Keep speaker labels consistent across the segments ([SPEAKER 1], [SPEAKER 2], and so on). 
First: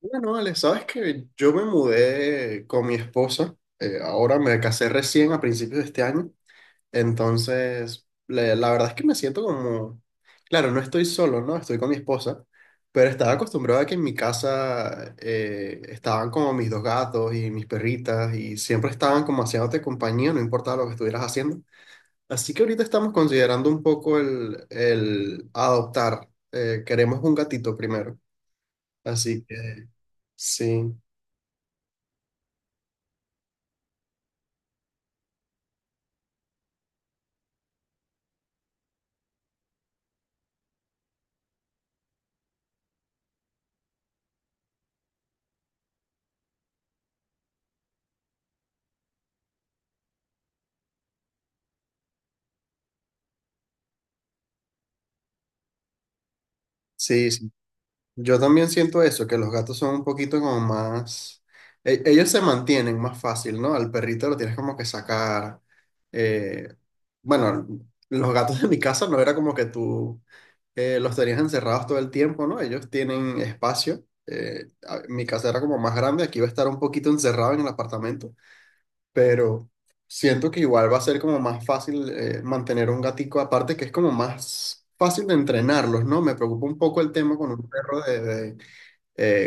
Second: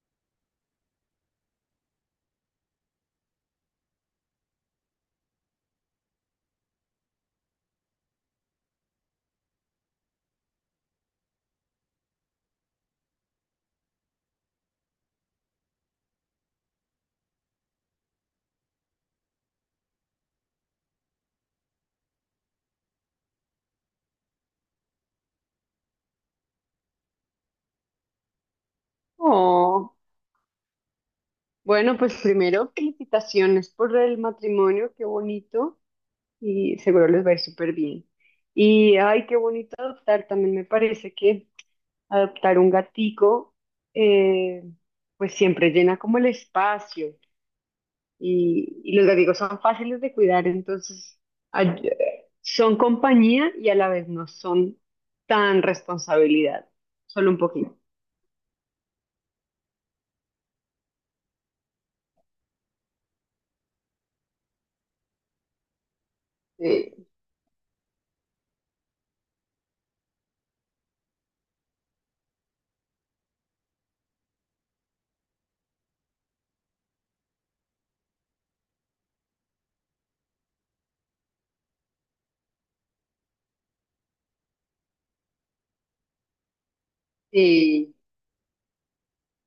[SPEAKER 1] Bueno, Ale, sabes que yo me mudé con mi esposa, ahora me casé recién a principios de este año, entonces la verdad es que me siento como, claro, no estoy solo, ¿no? Estoy con mi esposa, pero estaba acostumbrado a que en mi casa estaban como mis dos gatos y mis perritas y siempre estaban como haciéndote compañía, no importaba lo que estuvieras haciendo. Así que ahorita estamos considerando un poco el adoptar, queremos un gatito primero, así que
[SPEAKER 2] Oh,
[SPEAKER 1] sí.
[SPEAKER 2] bueno, pues primero, felicitaciones por el matrimonio, qué bonito, y seguro les va a ir súper bien. Y ay, qué bonito adoptar, también me parece que adoptar un gatico, eh, pues siempre llena como el espacio, y los gaticos son fáciles de cuidar, entonces son compañía y a la vez no son tan responsabilidad,
[SPEAKER 1] Sí,
[SPEAKER 2] solo un
[SPEAKER 1] sí.
[SPEAKER 2] poquito.
[SPEAKER 1] Yo también siento eso, que los gatos son un poquito como más. Ellos se mantienen más fácil, ¿no? Al perrito lo tienes como que sacar. eh,
[SPEAKER 2] Sí,
[SPEAKER 1] Bueno, los gatos de mi casa no era como que tú los tenías encerrados todo el tiempo, ¿no? Ellos tienen espacio. Mi casa era como más grande, aquí iba a estar un poquito encerrado en el apartamento, pero siento que igual va a ser como más fácil mantener un gatico, aparte que es como más fácil de entrenarlos, ¿no? Me preocupa un poco el tema con un
[SPEAKER 2] sí.
[SPEAKER 1] perro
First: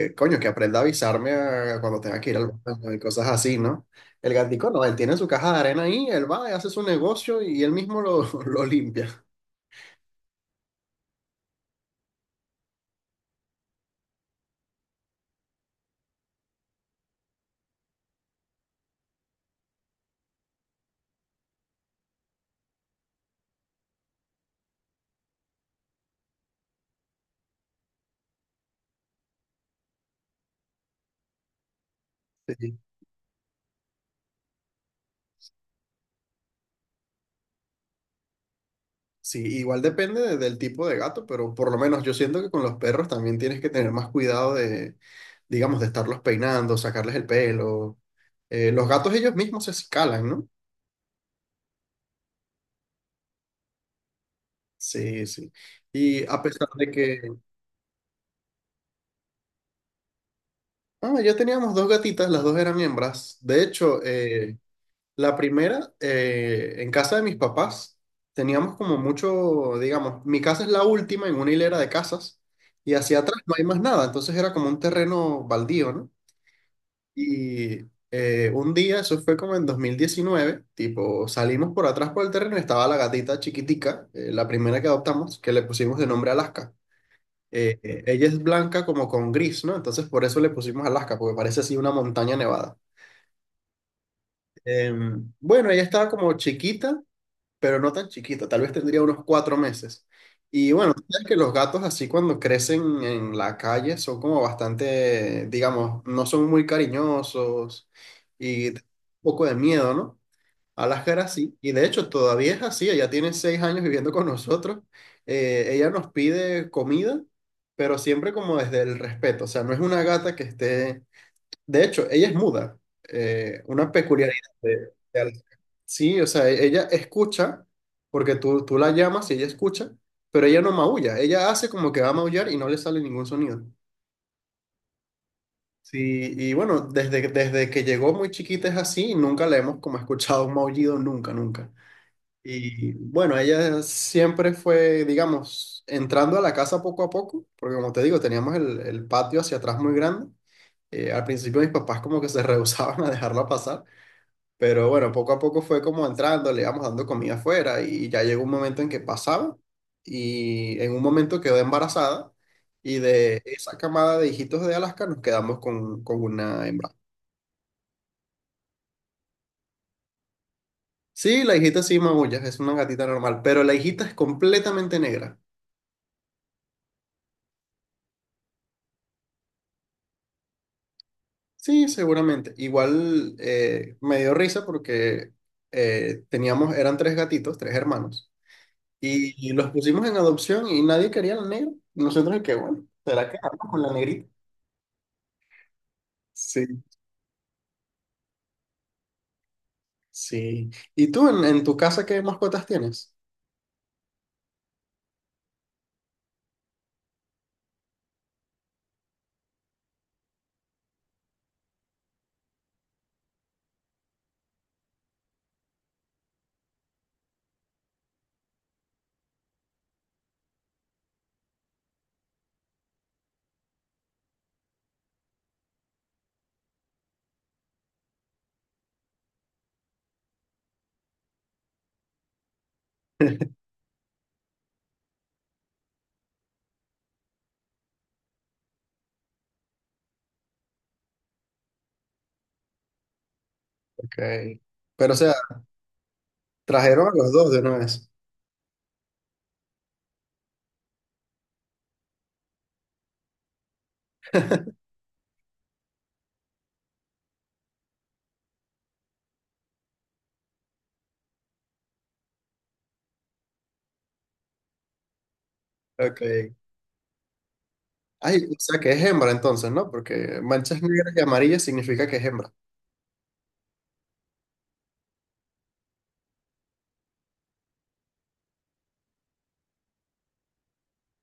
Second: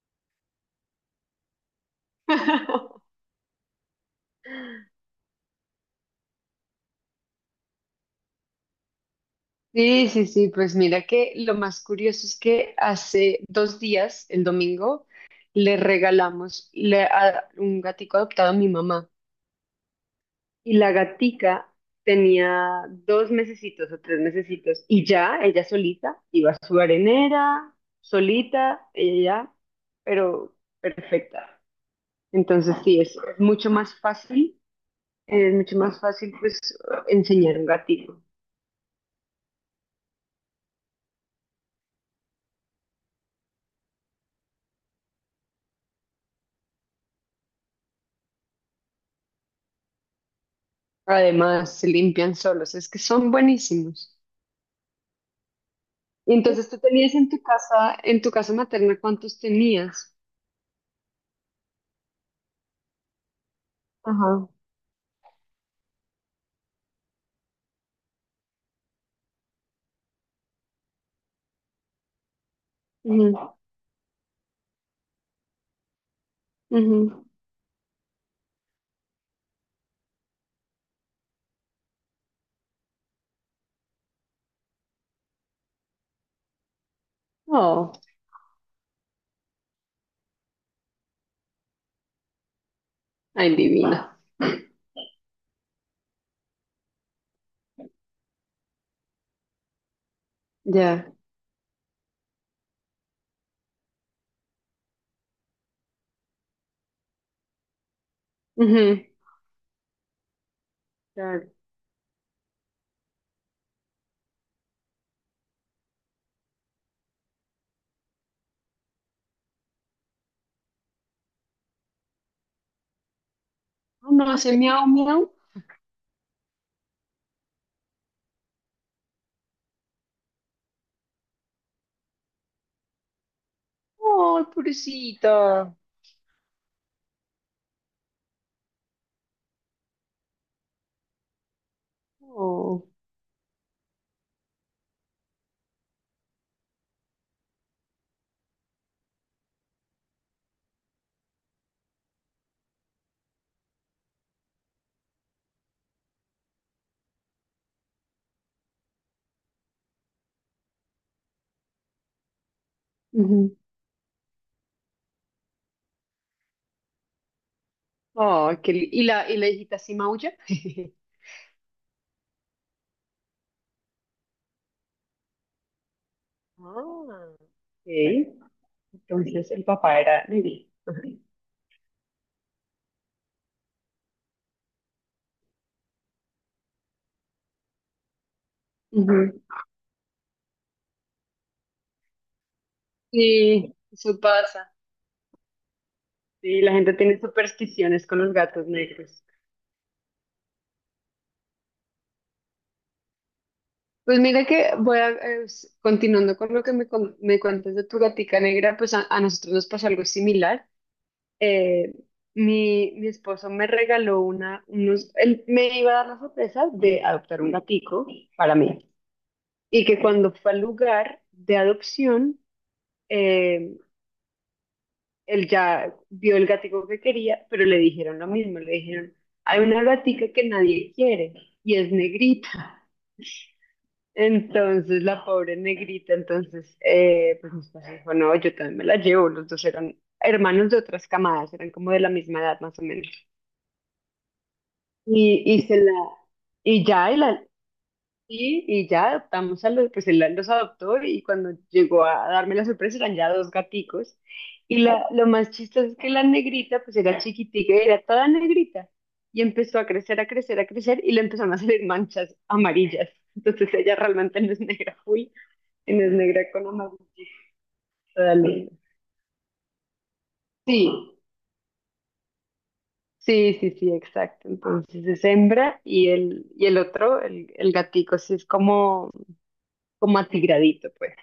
[SPEAKER 1] coño, que aprenda a avisarme cuando tenga que ir al baño y cosas así, ¿no? El gatico no, él tiene su caja de arena ahí, él va y hace su negocio y él mismo lo, lo limpia.
[SPEAKER 2] Sí, sí, sí, pues mira que lo más curioso es que hace 2 días, el domingo, le regalamos a un gatico adoptado a mi mamá y la gatica tenía 2 mesecitos o 3 mesecitos y ya ella solita iba a su arenera, solita, ella ya, pero perfecta. Entonces
[SPEAKER 1] Sí.
[SPEAKER 2] sí, es mucho más fácil, es mucho más fácil pues enseñar a un gatico.
[SPEAKER 1] Sí, igual depende del tipo de gato, pero por lo menos yo siento que con los perros también tienes que tener más cuidado de, digamos, de estarlos peinando, sacarles el pelo. Los gatos ellos mismos se escalan, ¿no?
[SPEAKER 2] Además, se limpian solos, es que son buenísimos.
[SPEAKER 1] Sí, sí. Y
[SPEAKER 2] Y
[SPEAKER 1] a pesar
[SPEAKER 2] entonces tú
[SPEAKER 1] de
[SPEAKER 2] tenías
[SPEAKER 1] que,
[SPEAKER 2] en tu casa materna, ¿cuántos tenías?
[SPEAKER 1] ya teníamos dos gatitas, las dos eran hembras. De hecho,
[SPEAKER 2] Ajá.
[SPEAKER 1] la primera, en casa de mis papás, teníamos como mucho, digamos, mi casa es la última en una hilera de casas y hacia
[SPEAKER 2] Ujú,
[SPEAKER 1] atrás no hay más nada, entonces era como un terreno baldío, ¿no?
[SPEAKER 2] ujú.
[SPEAKER 1] Y un día, eso fue como en 2019 tipo, salimos por atrás por el terreno y estaba la gatita chiquitica, la primera que adoptamos, que le pusimos de nombre Alaska.
[SPEAKER 2] Oh,
[SPEAKER 1] Ella es blanca como con gris, ¿no? Entonces por eso le pusimos Alaska, porque parece así una montaña nevada.
[SPEAKER 2] ay, divina.
[SPEAKER 1] Bueno, ella estaba como chiquita, pero no tan chiquita, tal vez tendría unos 4 meses. Y bueno, tú
[SPEAKER 2] Ya.
[SPEAKER 1] sabes que los gatos así cuando crecen en la calle son como bastante, digamos, no son muy cariñosos y da
[SPEAKER 2] Ujú,
[SPEAKER 1] un poco de miedo, ¿no? Alaska era
[SPEAKER 2] claro.
[SPEAKER 1] así, y de hecho todavía es así, ella tiene 6 años viviendo con nosotros. Ella nos pide comida, pero siempre como desde el respeto, o sea, no es una gata que esté. De hecho, ella es muda. Una
[SPEAKER 2] Oh, no,
[SPEAKER 1] peculiaridad
[SPEAKER 2] hace miau,
[SPEAKER 1] de
[SPEAKER 2] miau.
[SPEAKER 1] Alaska. Sí, o sea, ella escucha, porque tú la llamas y ella escucha, pero ella no maulla. Ella hace como que va a maullar y no le sale ningún sonido.
[SPEAKER 2] Oh, pobrecita.
[SPEAKER 1] Sí, y bueno, desde, desde que llegó muy chiquita es así y nunca le hemos como escuchado un maullido, nunca, nunca.
[SPEAKER 2] Oh,
[SPEAKER 1] Y bueno, ella siempre fue, digamos, entrando a la casa poco a poco, porque como te digo, teníamos el patio hacia atrás muy grande. Al principio mis papás como que se rehusaban a dejarla pasar. Pero bueno, poco a poco fue como entrando, le íbamos dando comida afuera y ya llegó un momento en que pasaba y en un momento quedó embarazada y de
[SPEAKER 2] ujú.
[SPEAKER 1] esa camada de hijitos de Alaska nos quedamos con una hembra.
[SPEAKER 2] Oh, ¿Y la hijita sí maulla?
[SPEAKER 1] Sí, la hijita sí maulla, es una gatita normal, pero la hijita es completamente negra.
[SPEAKER 2] Ah, okay. Entonces el papá era negro. Ajá.
[SPEAKER 1] Sí, seguramente. Igual me dio risa porque teníamos, eran tres gatitos, tres hermanos,
[SPEAKER 2] Ujú.
[SPEAKER 1] y los pusimos en adopción y nadie quería la negra. Nosotros, que bueno, será que vamos
[SPEAKER 2] Sí,
[SPEAKER 1] con la
[SPEAKER 2] eso
[SPEAKER 1] negrita.
[SPEAKER 2] pasa. Sí, la
[SPEAKER 1] Sí,
[SPEAKER 2] gente tiene supersticiones con los gatos negros.
[SPEAKER 1] sí. ¿Y tú en tu casa qué mascotas tienes?
[SPEAKER 2] Pues mira que continuando con lo que me cuentas de tu gatica negra, pues a nosotros nos pasó algo similar. Eh, mi esposo me regaló él me iba a dar la sorpresa de adoptar un gatico para mí. Y que cuando fue al lugar de adopción, eh, él ya vio el gatico que quería, pero le dijeron lo mismo, le dijeron, hay una gatica que nadie quiere y es negrita. Entonces la pobre negrita, entonces, pues mis papás dijo, no, yo también me la llevo, los dos eran hermanos de otras camadas, eran como de la misma edad más o menos.
[SPEAKER 1] Ok. Pero o sea,
[SPEAKER 2] Y se la, y
[SPEAKER 1] trajeron a
[SPEAKER 2] ya, y,
[SPEAKER 1] los
[SPEAKER 2] la-
[SPEAKER 1] dos de una vez.
[SPEAKER 2] Y ya adoptamos pues él los adoptó y cuando llegó a darme la sorpresa eran ya dos gaticos. Y la, lo más chistoso es que la negrita, pues era chiquitica, era toda negrita. Y empezó a crecer, a crecer, a crecer y le empezaron a salir manchas amarillas. Entonces ella realmente no es negra full Inés Negra
[SPEAKER 1] Ok.
[SPEAKER 2] con una gustada
[SPEAKER 1] Ay, o
[SPEAKER 2] luna.
[SPEAKER 1] sea que es hembra entonces, ¿no? Porque manchas
[SPEAKER 2] Sí,
[SPEAKER 1] negras y amarillas significa que es hembra.
[SPEAKER 2] sí, sí, sí, exacto. Entonces es hembra y el otro, el gatico, sí es como atigradito, pues.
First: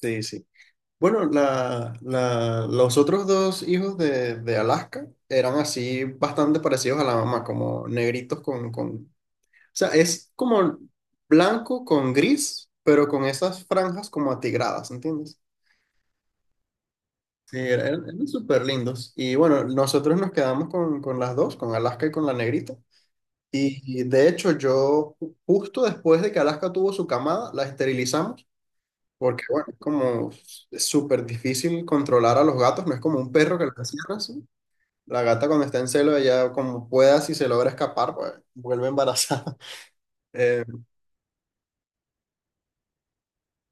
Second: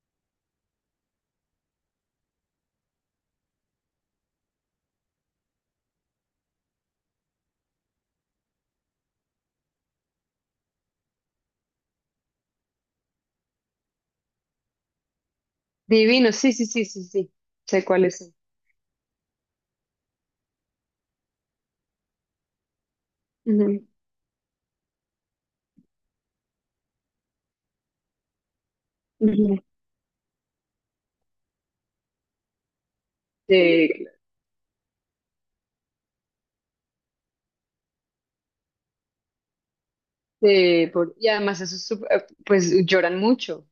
[SPEAKER 1] Sí, sí. Bueno, la, los otros dos hijos de Alaska eran así bastante parecidos a la mamá, como negritos con, con. O sea, es como blanco con gris, pero con esas franjas como atigradas, ¿entiendes?
[SPEAKER 2] Divino, sí, sí, sí, sí, sí.
[SPEAKER 1] Sí,
[SPEAKER 2] Sé
[SPEAKER 1] era, eran,
[SPEAKER 2] cuáles
[SPEAKER 1] eran
[SPEAKER 2] son.
[SPEAKER 1] súper lindos. Y bueno, nosotros nos quedamos con las dos, con Alaska y con la negrita.
[SPEAKER 2] Ujú,
[SPEAKER 1] Y de hecho, yo justo después de que Alaska tuvo su camada, la esterilizamos, porque
[SPEAKER 2] ujú.
[SPEAKER 1] bueno, es como es súper difícil controlar a los gatos, no es como un perro que lo
[SPEAKER 2] Sí, claro.
[SPEAKER 1] encierras. ¿Sí? La gata cuando está en celo, ella como pueda, si se logra escapar, pues vuelve embarazada. Eh,
[SPEAKER 2] Sí, y además eso es pues lloran mucho.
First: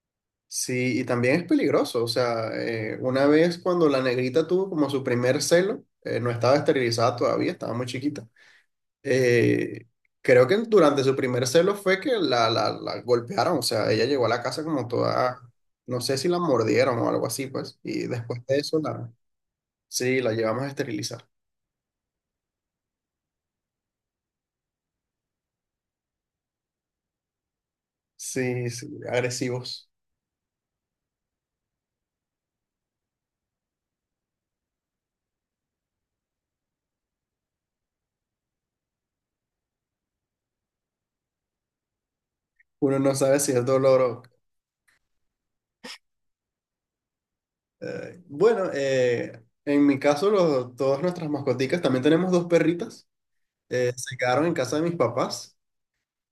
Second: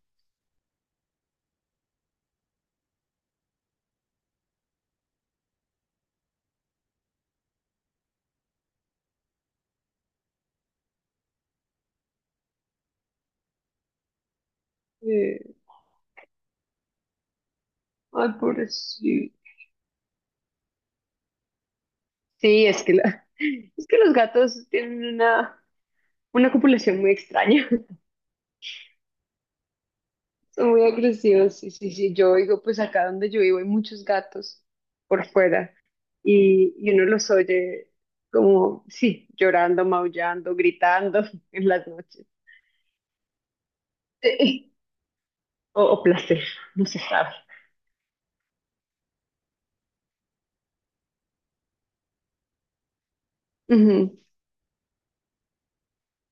[SPEAKER 1] sí, y también es peligroso. O sea, una vez cuando la negrita tuvo como su primer celo, no estaba esterilizada todavía, estaba muy chiquita. Eh, creo que durante su primer celo fue que la golpearon, o sea, ella llegó a la casa como toda,
[SPEAKER 2] Eh,
[SPEAKER 1] no sé si la mordieron o algo así, pues, y
[SPEAKER 2] Ay,
[SPEAKER 1] después de eso, la,
[SPEAKER 2] pobrecito.
[SPEAKER 1] sí, la llevamos a esterilizar.
[SPEAKER 2] Sí, es que los gatos tienen una copulación muy extraña.
[SPEAKER 1] Sí, sí, agresivos.
[SPEAKER 2] Son muy agresivos, sí, sí, sí. Yo digo, pues acá donde yo vivo hay muchos gatos por fuera y uno los oye como, sí, llorando, maullando, gritando en las noches.
[SPEAKER 1] Uno no sabe si es dolor o.
[SPEAKER 2] Sí. O placer, no se sabe.
[SPEAKER 1] Bueno, en mi caso, todas nuestras mascoticas, también tenemos dos perritas, se
[SPEAKER 2] Ujú.
[SPEAKER 1] quedaron en casa de mis papás.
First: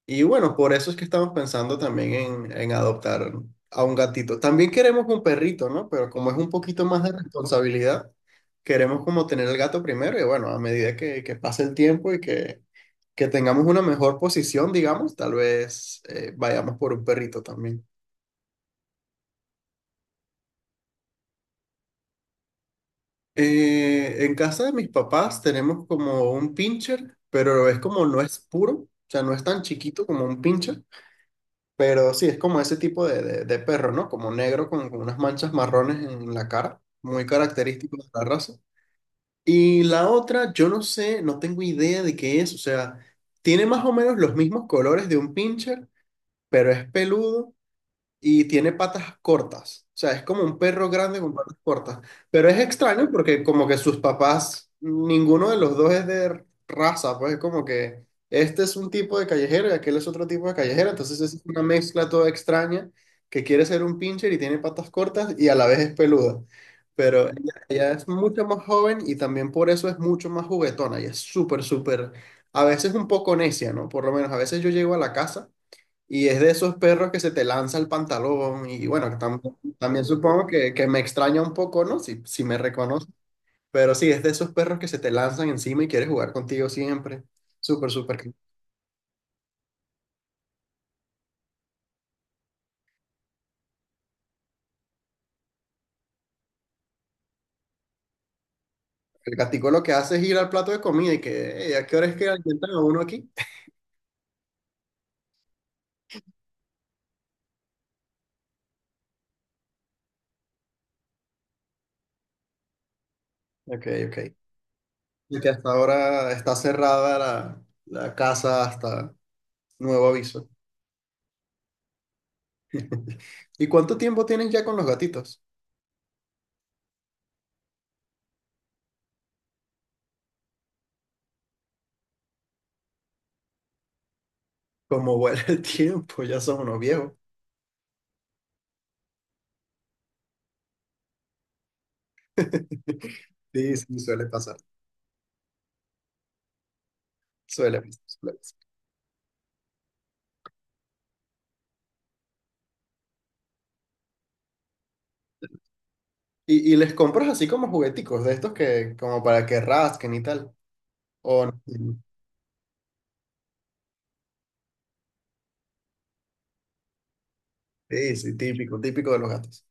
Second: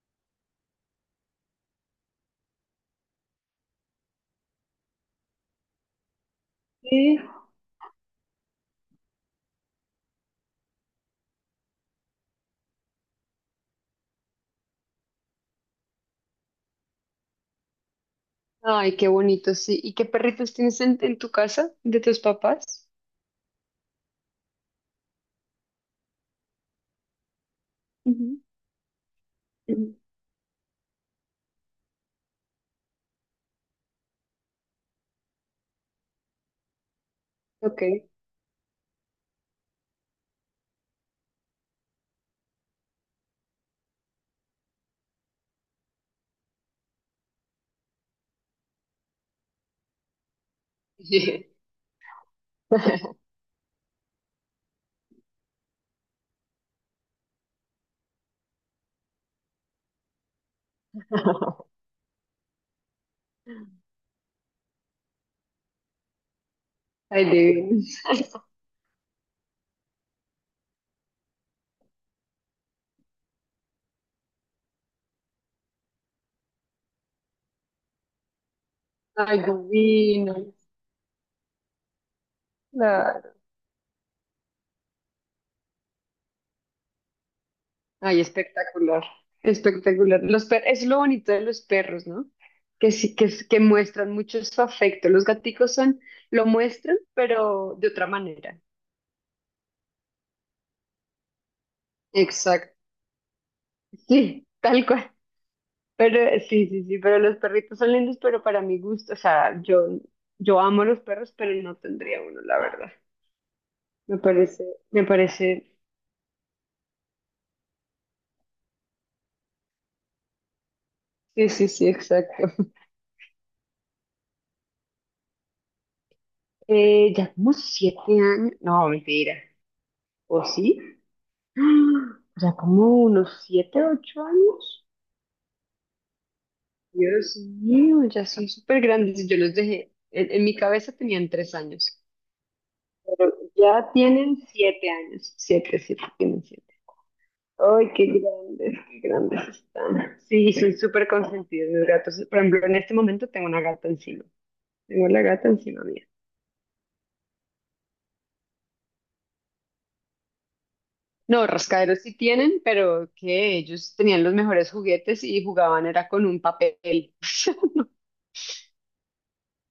[SPEAKER 1] Y bueno, por eso es que estamos pensando también en adoptar a un gatito. También queremos un perrito, ¿no? Pero como es un poquito más de
[SPEAKER 2] Sí.
[SPEAKER 1] responsabilidad, queremos como tener el gato primero y bueno, a medida que pase el tiempo y que tengamos una mejor posición, digamos, tal vez vayamos por un perrito también.
[SPEAKER 2] Ay, qué bonito, sí. ¿Y qué perritos tienes en tu casa de tus papás?
[SPEAKER 1] En casa de mis papás tenemos como un pincher, pero es como no es
[SPEAKER 2] Ujú,
[SPEAKER 1] puro, o sea, no es tan
[SPEAKER 2] ujú.
[SPEAKER 1] chiquito como un pincher. Pero sí, es como ese tipo de, de perro, ¿no? Como negro con unas manchas marrones en la cara, muy
[SPEAKER 2] Ok.
[SPEAKER 1] característico de la raza. Y la otra, yo no sé, no tengo idea de qué es, o sea, tiene más o menos los mismos colores de un pincher, pero es peludo y tiene patas cortas. O sea, es como un perro grande con patas cortas. Pero es extraño porque como que sus papás, ninguno de los dos es de raza, pues es como que este es un tipo de callejero y aquel es otro tipo de callejero. Entonces es una mezcla toda extraña que quiere ser un pincher y tiene patas cortas y a la vez es peluda.
[SPEAKER 2] Ay,
[SPEAKER 1] Pero ella,
[SPEAKER 2] divino.
[SPEAKER 1] ella es mucho más joven y también por eso es mucho más juguetona y es súper, súper, a veces un poco necia, ¿no? Por lo menos a veces yo llego a la casa. Y es de esos perros que se te lanza el pantalón. Y bueno,
[SPEAKER 2] Ay,
[SPEAKER 1] también
[SPEAKER 2] divino.
[SPEAKER 1] supongo que me extraña un poco, ¿no? Si, si me reconoce. Pero sí, es de esos perros que se te lanzan encima y quieres jugar contigo siempre. Súper,
[SPEAKER 2] Ay,
[SPEAKER 1] súper.
[SPEAKER 2] espectacular, espectacular. Los per es lo bonito de los perros, ¿no? Que sí, que muestran mucho su afecto. Los gaticos lo muestran, pero de otra manera.
[SPEAKER 1] El gatico lo que hace es ir al plato de comida y que, "Ey, ¿a qué hora es que alimentan
[SPEAKER 2] Exacto.
[SPEAKER 1] a uno aquí?"
[SPEAKER 2] Sí, tal cual. Pero sí, sí, sí, pero los perritos son lindos, pero para mi gusto, o sea, yo amo los perros, pero no tendría uno, la verdad.
[SPEAKER 1] Ok,
[SPEAKER 2] Me
[SPEAKER 1] ok.
[SPEAKER 2] parece, me
[SPEAKER 1] Y que hasta
[SPEAKER 2] parece,
[SPEAKER 1] ahora está cerrada la, la casa hasta nuevo aviso.
[SPEAKER 2] sí, sí, sí, exacto.
[SPEAKER 1] ¿Y cuánto tiempo tienen ya con los gatitos?
[SPEAKER 2] Ya como 7 años, no, mentira, ¿o sí? ¡Ah! O sea, como unos 7, 8 años.
[SPEAKER 1] Como vuela el tiempo, ya son unos viejos.
[SPEAKER 2] Dios mío, ya son súper grandes. Yo los dejé, en mi cabeza tenían 3 años, pero
[SPEAKER 1] Sí,
[SPEAKER 2] ya
[SPEAKER 1] sí, suele
[SPEAKER 2] tienen
[SPEAKER 1] pasar.
[SPEAKER 2] 7 años. Siete, siete, tienen siete.
[SPEAKER 1] Suele
[SPEAKER 2] Ay,
[SPEAKER 1] pasar, suele pasar.
[SPEAKER 2] qué grandes están. Sí, son súper consentidos los gatos. Por ejemplo, en este momento tengo una gata encima. Tengo la gata encima mía.
[SPEAKER 1] Y les compras así como jugueticos de estos que, como para que rasquen y tal. O
[SPEAKER 2] No,
[SPEAKER 1] no.
[SPEAKER 2] rascaderos sí tienen, pero que ellos tenían los mejores juguetes y jugaban era con un papel.
[SPEAKER 1] Sí, sí, típico, típico de los gatos.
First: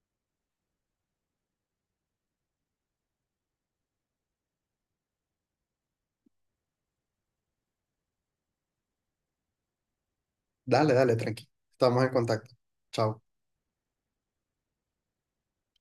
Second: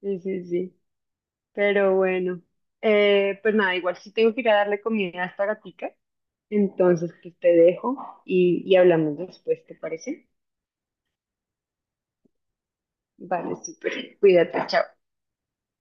[SPEAKER 2] Sí, sí, sí. Pero bueno, pues nada, igual sí tengo que ir a darle comida a esta gatica. Entonces, pues te dejo y hablamos después, ¿te parece?
[SPEAKER 1] Dale, dale, tranqui. Estamos en contacto. Chao.
[SPEAKER 2] Vale, súper. Cuídate, chao.